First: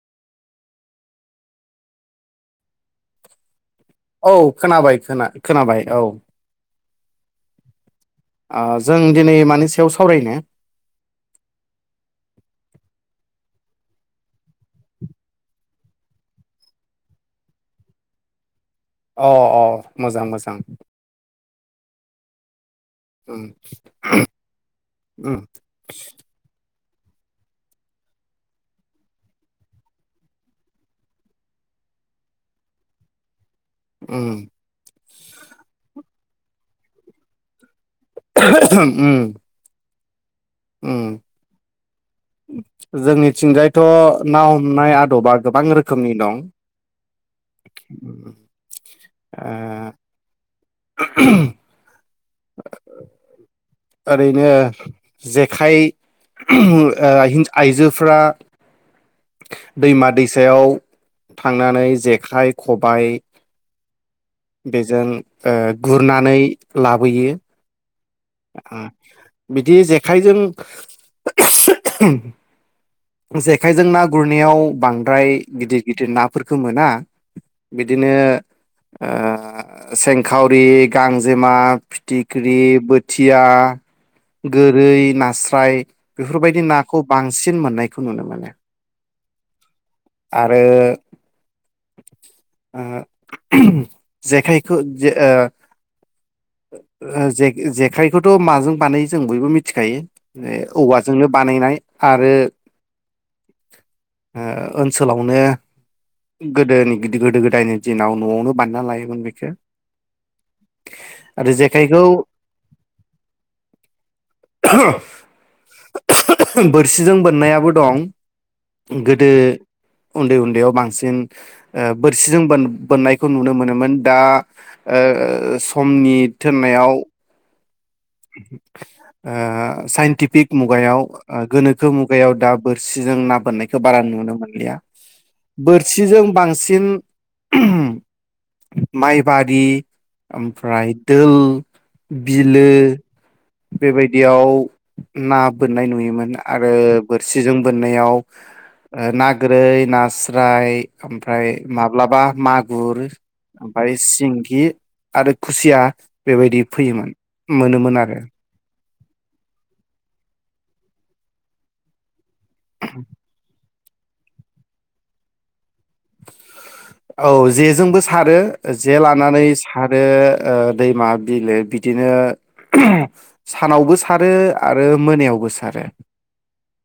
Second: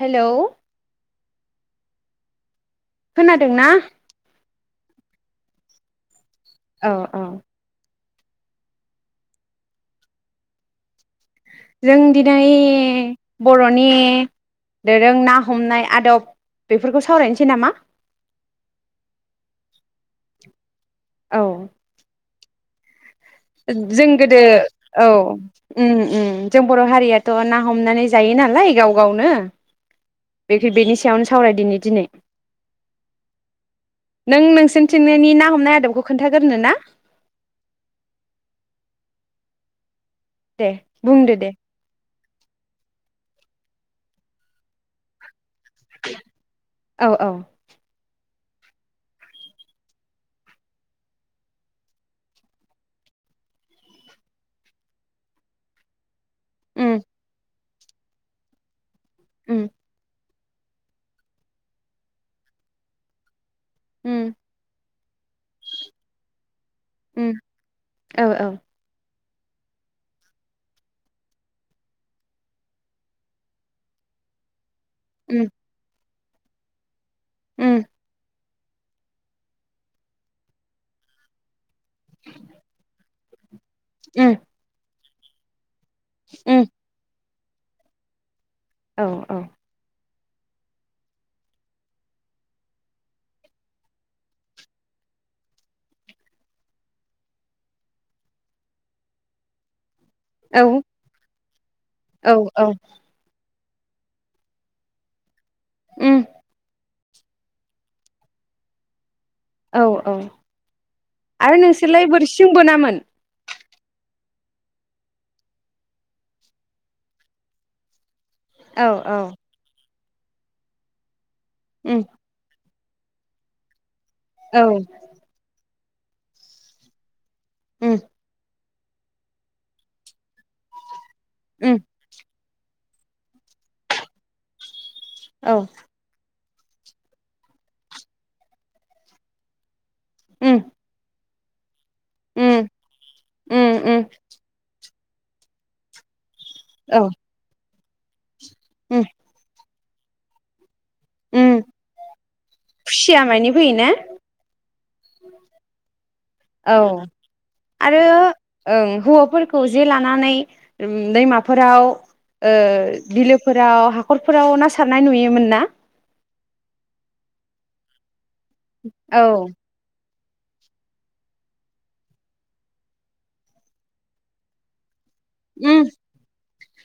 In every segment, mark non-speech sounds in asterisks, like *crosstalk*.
Hello खोनादोंना? औ खोनाबाय खोना खोनाबाय औ औ औ ओ जों दिनै मानि सायाव सावरायनो जों दिनै बर'नि दोरों ना हमनाय आदब बेफोरखौ सावरायनोसै नामा अ अ मोजां मोजां औ उम जों गोदो औ उम उम उम जों बर' हारियाथ' ना हमनानै जायो नालाय गाव गावनो बेनि सायावनो सावरायदिनि दिनै नों उम नोंसिनि थिंनायनि ना हमनाय आदबखौ खोन्थागोरनो ना? *unintelligible* उम दे उम बुंदो दे जोंनिथिंजायथ' ना हमनाय आदबा गोबां रोखोमनि दं। औ औ आ *unintelligible* *unintelligible* ओरैनो जेखाइ उम *unintelligible* आइजोफ्रा उम दैमा दै सायाव थांनानै जेखाइ खबायाइ ओम बेजों ओ गुरनानै लाबोयो। उम औ औ आ बिदि जेखायजों जेखायजों ना गुरनायाव बांद्राय उम गिदिर गिदिर ना फोरखो मोना। उम बिदिनो ओ सेंखावरि, गांजेमा, फिथिख्रि, बो थिया उम गोरै नास्राय बेफोरबायदि उम नाखौ बां सिन मोननायखौ नुनो मोनो। औ औ। आरो ओ जेखायखौ ज ओ ओ जे-जेखाइखौथ' माजों बानायो जों बयबो मिथिखायो। औ औवाजोंनो बानायनाय आरो औ औ ओ ओनसोलावनो उम गोदोनि गोदो गोदो गोदायनि दिनाव न'आवनो बानना लायोमोन बे औ औ। आरो नोंसोरलाय बोरसिंजों बोनामोन? बोरसिजों बोननायाबो दं औ औ गोदो उन्दै उन्दैयाव बांसिन ओ उम बोरसिजों बोन बोननायखौ नुनो मोनोमोन। दा औ ओ समनि थोननायाव उम ओ साइन्टिफिक मुगायाव ओ उम गोनोखो मुगायाव दा बोर सिजों ना बोननायखौ बारा नुनो मोनलिया। औ बोरसिजों बां सिन माइबारि उम ओमफ्राय दोल बिलो उम उम उम बेबायदियाव ना बोननाय नुयोमोन ना आरो औ बोरसिजों बोननायाव उम ओ ना गोरै नास्राय ओमफ्राय उम माब्लाबा मागुर खुसिया मानि फैयोना ओमफाय सिंगि आरो खुसिया बेबायदि औ फैयोमोन मोनोमोन आरो। ओं हौवाफोरखौ जे लानानै उम दैमाफोराव ओ बिलोफो राव हाखरफोराव ना सारनाय नुयोमोन ना? औ जेजोंबो सारो जे औ लानानै सारो ओ दैमा बिलो बिदिनो *unintelligible* सानावबो सारो आरो मोनायावबो उम सारो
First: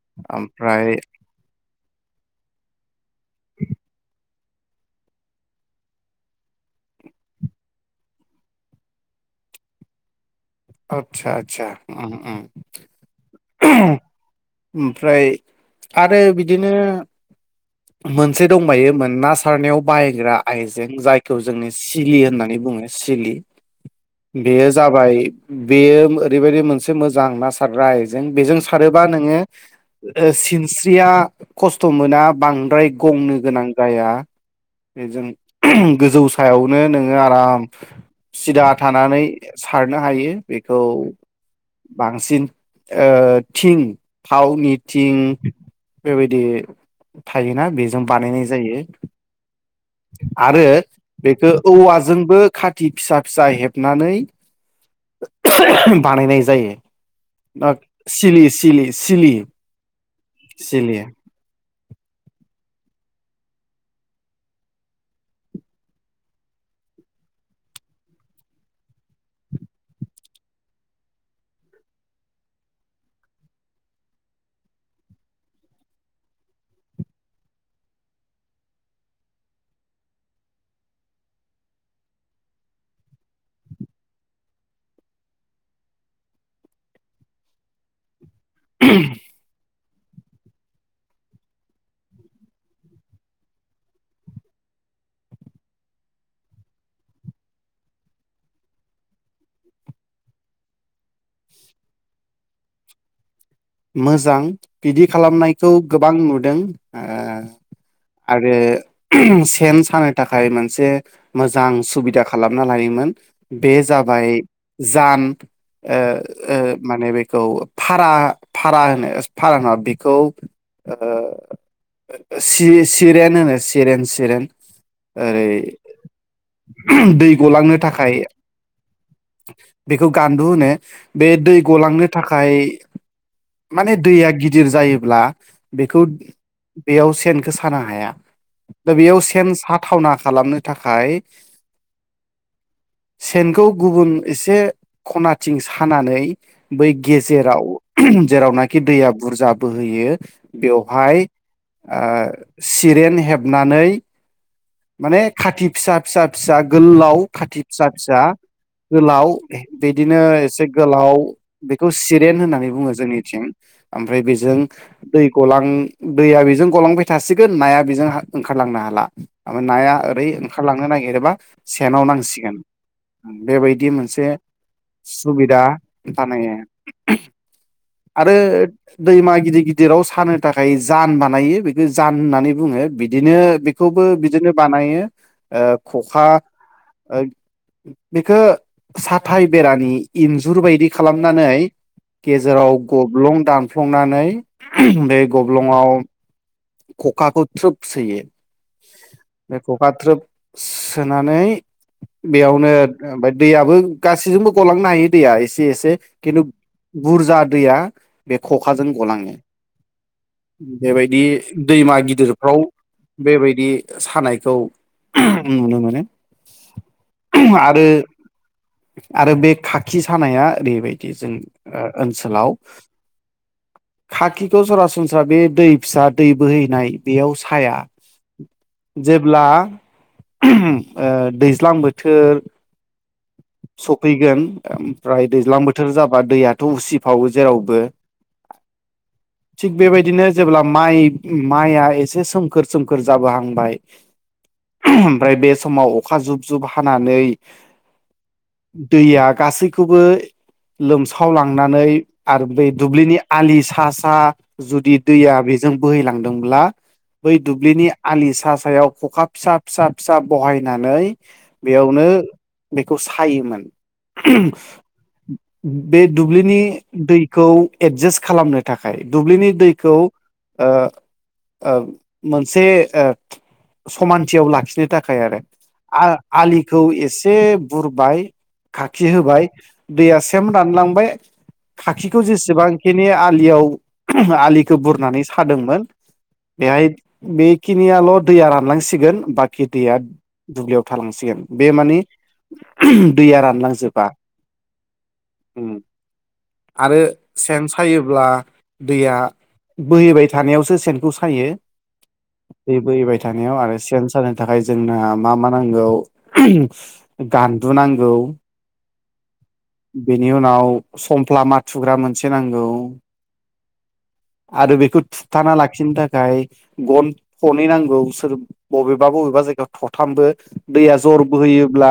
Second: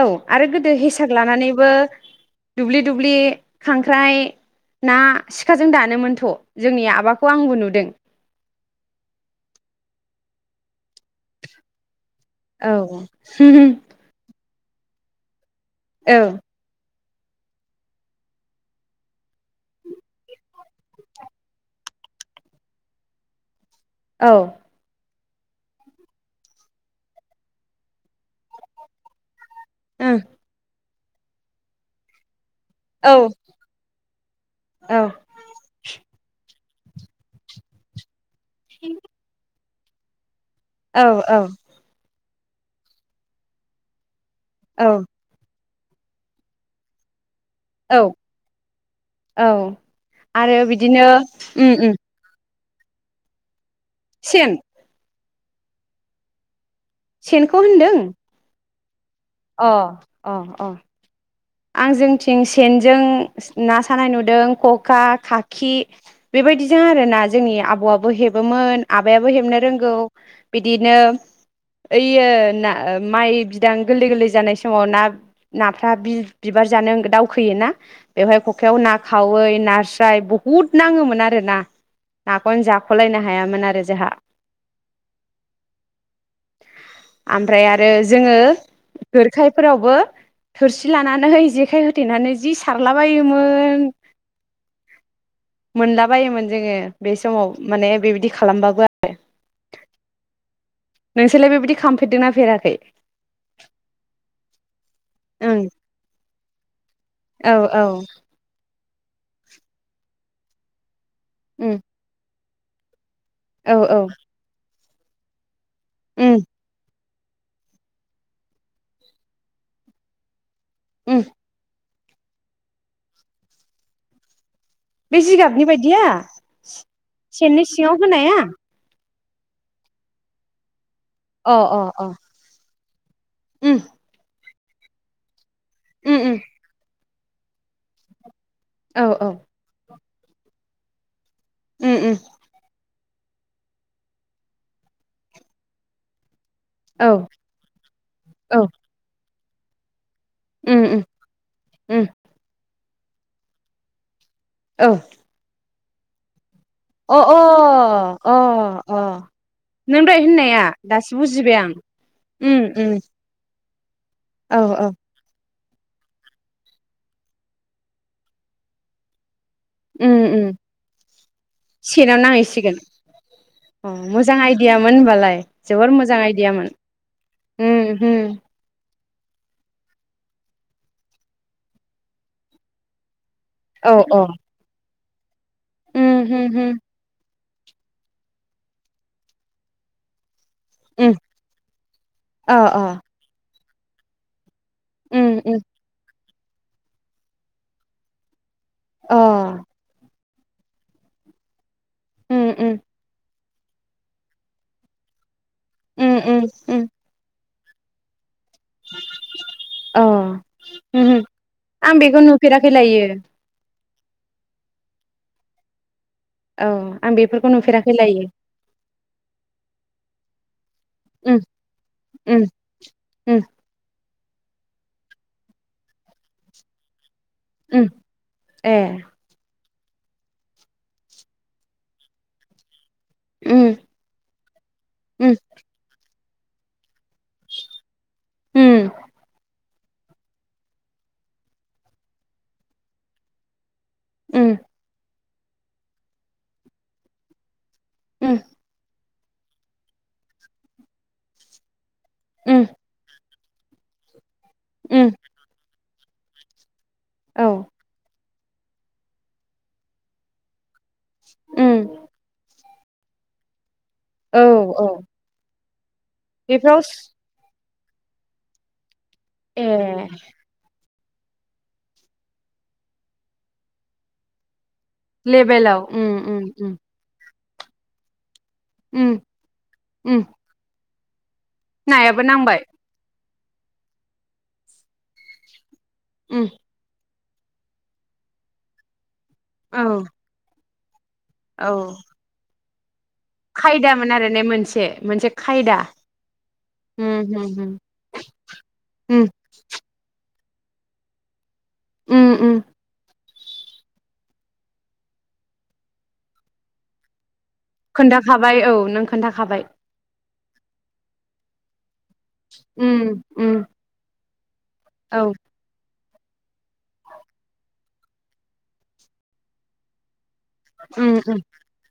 औ आरो गोदो ओमफ्राय हेसाख लानानैबो दुब्लि दु ब्लि खांख्राइ ना सिखाजों दानोमोनथ' जोंनि आबाखौ आंबो नुदों। आतसा आतसा उम उम औ *unintelligible* ओमफ्राय आरो औ बिदिनो मोनसे दंबायो मोन ना सारनायाव बाहायग्रा आइजें जायखौ जोङो सिलि होननानै बुङो सिलि। औ बेयो जाबाय बेयो ओरैबायदि मोनसे मोजां ना सारग्रा आयजें बेजों सारोबा नोङो ओं ओ सिनस स्रिया खस्थ' मोना बां द्राय औ गंनो गोनां जाया औ जों गोजौ सायाव नो नोङो आराम सिदा थानानै सारनो हायो। बेखौ औ औ बांसिन ओ थिं थावनि औ थिं बे बायदि थायोना औ बेजों बानायनाय जायो, औ आरो बेखौ उम उम औवाजोंबो खा थि फिसा फिसा हेब नानै सेन *unintelligible* बानायनाय जायो। सेनखौ ओग होनदों सिलि सिलि सिलि अ अ अ सिलि आं जोंथिं सेन जों ना सानाय नुदों खखा, खाखि बेबायदिजों आरो ना जोंनि आबौआबो हेबोमोन आबायाबो हेबनो रोंगौ बिदिनो ओइयो ना माइ बिदां गोरलै गोरलै जानाय समाव ना नाफ्रा बि बिबार जानो दावखोयोना बेवहाय खखायाव ना खावै नास्राय बहुद नांङोमोन आरो ना। नाखौनो जाख'लायनो हायामोन आरो जोंहा आमफ्राय आरो जोंङो गोरखाय फोरावबो थोरसि लानान लानानै जेखाय होथेनानै जि सारला बोयोमोन मोनलाबायोमोन जोंङो बे समाव माने बेबायदि खालामबाबो आरो। नोंसोरलाय बेबायदि खालामफेरदोंना फेराखै? मोजां बिदि ओं खालामनायखौ गोबां नु दों औ औ सेन सानो थाखाय मोनसे मोजां उम सुबिदा खालामना लायोमोन। बे औ औ जाबाय जान ओ उम ओ माने बे खौ फारा फारा होनो फारा होना बेखौ ओ उम ओओ सि-सिरेन सिरेन-सिरेन बे जिगाबनि बायदिया दै सेन नि गलांनो सिङांव थाखाय होनाया? बेखौ गानदु होनो। बे दै अ अ अ गलांनो थाखाय उम माने दैआ गिद दिर जायोब्ला बेखौ उम उम बेयाव सेनखौ सानो हाया। दा औ बेयाव औ सेन साथावना खालामनो थाखाय उम उम सेनखौ गुबुन एसे खनाथिं सानानै बै औ गेजेराव औ जेरावनाखि दैया बुरजा बोहोयो उम उम बेवहाय ओ उम सिरेन हेबनानै औ माने खाथि फिसा-फिसा-फिसा अ गोलाव खाथि फिसा फिसा अ अ गोलाव नों बिदिनो दहाय होननाया एसे गोलाव दासो बुजिबाय आं बेखौ सिरेन उम होननानै बु बुङो उम जोंनिथिं ओमफ्राय बेजों औ औ दै ग उम दैया बेजों गलांबाय थासिगोन नाया बेजों ओंखारलांनो हाला ओ नाया उम ओरै उम ओंखारलांनो नागिरोबा सेनाव नांसिगोन बेबायदि अ मोनसे मोजां आइदियामोन होनबालाय सुबिदा जोबोर मोजां बानायो आइदियामोन उम आरो होम दैमा गिदिर गिदिराव सानो थाखाय जान बानायो बेखौ जान होननानै बुङो बिदि बिदिनो औ बेखौबो औ बिदिनो बानायो ओ खखा उम होम होम ओ बेखो साथाय बेरानि इन जुर बायदि उम खालामनानै अ गेजेराव अ गबलं दानफ्लंनानै बे उम उम गब्लङाव ककाखो थ्रोब सोयो। अ बे कका थ्रोब सोनानै उम बेयावनो उम बायद *inaudible* दैयाबो गासैजोंबो गलांनो हायो दैया एस एसे उम खिन्थु उम उम बुरजा दैया बे खखाजों गलाङो अ उमहो बेबायदि आं बेखौ नुफेराखै लायो। बे सानायखौ नुनो मोनो। औ आं बेफोरखौ आरो नुफेराखै लायो आरो बे खाखि सानाया ओरैबायदि जों उम उम ओनसोलाव उम खाखिखौ सरासनस्रा बे दै फिसा दै बोहैनाय बेयाव साया उम ए जेब्ला ओ दैज्लां बोथोर उम सफैगोन ओमफ्राय उम दैज्लां बोथोर जाब बा दैयाथ' उसिफावो जेरावबो उम। थिग बेबायदिनो जेब्ला माइ माइआ एसे सोमखोर सोमखोर जाबोहांबाय उम। ओमफ्राय बे समाव अखा जुब जुब हानानै उम। दैया गासैखौबो लोमसावलांनानै आरो बै उम दुब्लिनि आलि सा सा जुदि उम दैया बेजों बोहैलांदोंब्ला बै औ दुब्लिनि आलिस सा सायाव खखा फिसा फिसा फिसा बहायनानै उम बेयावनो बेखौ फायोमोन। *inaudible* औ उम औ बे दुब्लिनि बेफोराव दैखौ एडजास्ट खालामनो थाखा दुब्लिनि दैखौ ए ओ मोनसे समानथियाव लाखिनो थाखाय आरो लेभेलाव उम उम उम आलिखौ एसे बे बुरबाइ खाखि उम होबाय दैया उम सेम रानलांबाय *inaudible* खाखिखौ नायाबो नांबाय जेसेबांखिनि आलियाव आलिखौ बुरनानै सादोंमोन उम बेहाय बेखिनियाल' दैया राननांसिगोन बाखि दैया औ दुब्लियाव थालांसिगोन बे औ मानि *inaudible* खायदामोन आरो ने मोनसे मोनसे खायदा। उम आरो उम हुम सेन सायोब्ला दैया हुम। बोहैबाय थानायावसो सेनखौ सायो। उम बेबै बाय थानायाव आरो सेन सानो थाखाय जोंना मा मा नांगौ गान्दु नांगौ खोन्थाखाबाय औ नों खोन्थाखाबाय। बेनि उनाव सफ्ला माथाथुग्रा मोन से नांगौ उम उम आरो बेखौ औ थुथाना लाखिनो थाख फ्राय गन थनै नांगौ सोर बबेबा बबेबा जायगायाव थथामबो दैया उम जर उम बोहोयोब्ला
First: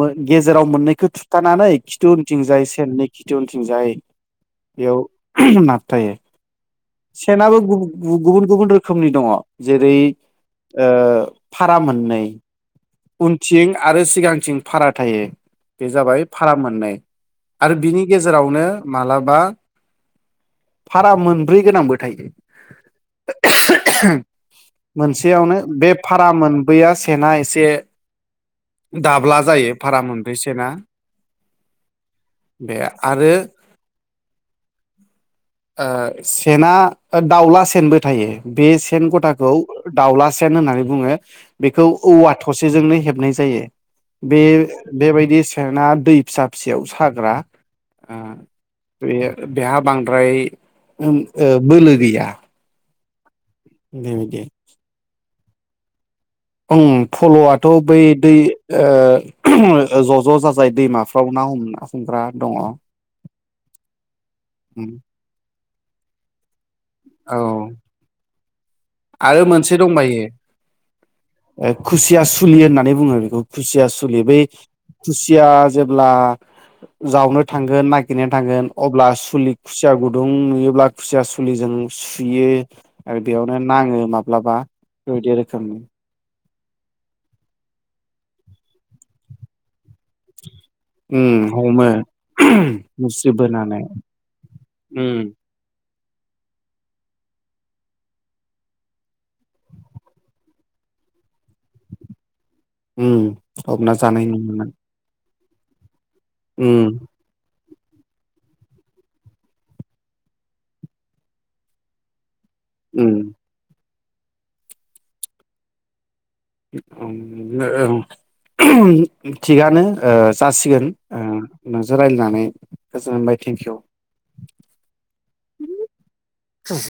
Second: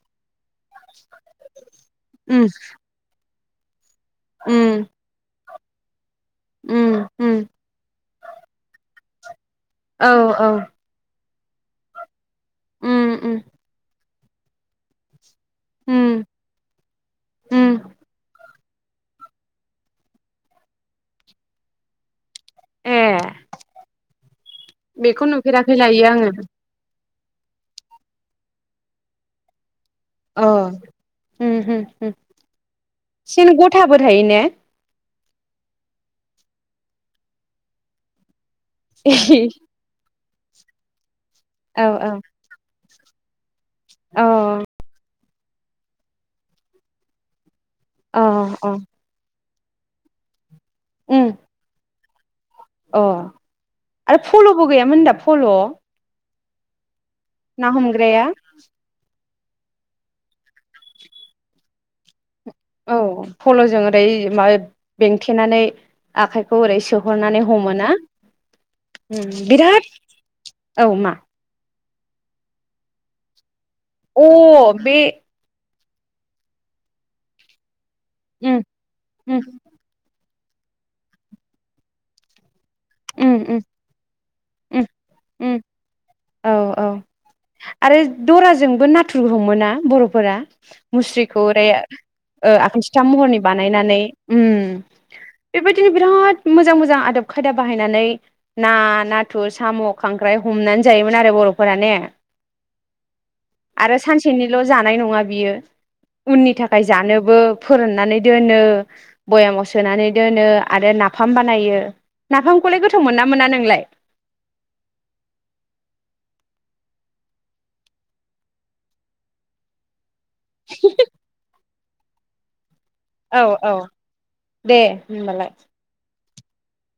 मो गेजेराव मोननैखौ थुथानानै खिथु उम उनथिंजायो सेननै खिथु उनथिंजाय उम। बेयाव नाबथायो। उम उम सेनाबो गु-गु-गुबुन गुबुन रो खोमनि दङ। जेरै औ औ ओ फारा मोननै उम उम उनथिं आरो सि सिगां थिं फारा थायो। बे जाबाय उम फारा मोननै उम आरो बिनि गेजेरावनो मालाबा फारा मोनब्रै गोनांबो थायो। ए बेखौ मोनसेयावनो नुफेराखै बे लायो फारा आङो मोनब्रैया सेना एसे दाब्ला जायो। भारा मोनब्रै अ सेना उम उम उम बे आरो सेन गथाबो थायो ने? ओ सेना दाउला सेनबो थायो। बे सेन गथाखौ दाउला सेन होननानै बुङो। औ बेखौ औवा थसेजोंनो। हेबनाय जायो। बे अ बेबायदि बेे सना दै फिसा फिसयाव साग्रा। अ अ। बेेहा बां द्राय ओम उम ओ बोलो गैया। *unintelligible* अ। आरो बेबायदि फल'बो गैयामोन दा। फल'। उम। फल'आथ' ना बै हमग्राया दै ओ ज' ज' जाजाय दैमाफ्राव ना हमना हमग्रा। दङ औ फल'जों ओरै माबा उम बेंथेनानै। आखायखौ ओरै औ सोहरनानै हमोना। उम आरो मोनसे बिराद औ मा दंबायो खुसिया सुलि होननानै बुङो बेखौ। खुसिया सलियो अ बै बे खुसिया जेब्ला जावनो थांगोन न गनानै उम थांगोन अब्ला उम सुलि खुसिया गुर गुदुं नुयोब्ला खुसिया सुलिजों सुयो उम उम। ङो माब्लाबा उम बेबायदि उम रोखोमनि औ औ आरो दराजोंबो नाथुर हमो बरफोरा। मुस्रिखौ उम ओरै हमो ओ आखान्थिथाम मुस्रि महरनि बोनानै बानायनानै उम उम बेबाद दिनि बिराद मोजां मोजां आब खायदा बाहायनानै ना नाथुर साम खांख्राइ हमनानै जायोमोन आरो बरफोर ने उम हमना आरो जानाय सानसेनिल' नुयोमोन जानाय नङा बियो। *unintelligible* उननि थाखाय उम जानोबो फोरोननानै दोनो भयामाव सोनानै दोनो आरो नाफाम बानायो। नाफामखौलाय गोथाव उम मोना मोना नोंलाय *unintelligible* थिगानो ओ जासिगोन ओ नोजों रायलायनानै औ औ दे होनबालाय। *unintelligible*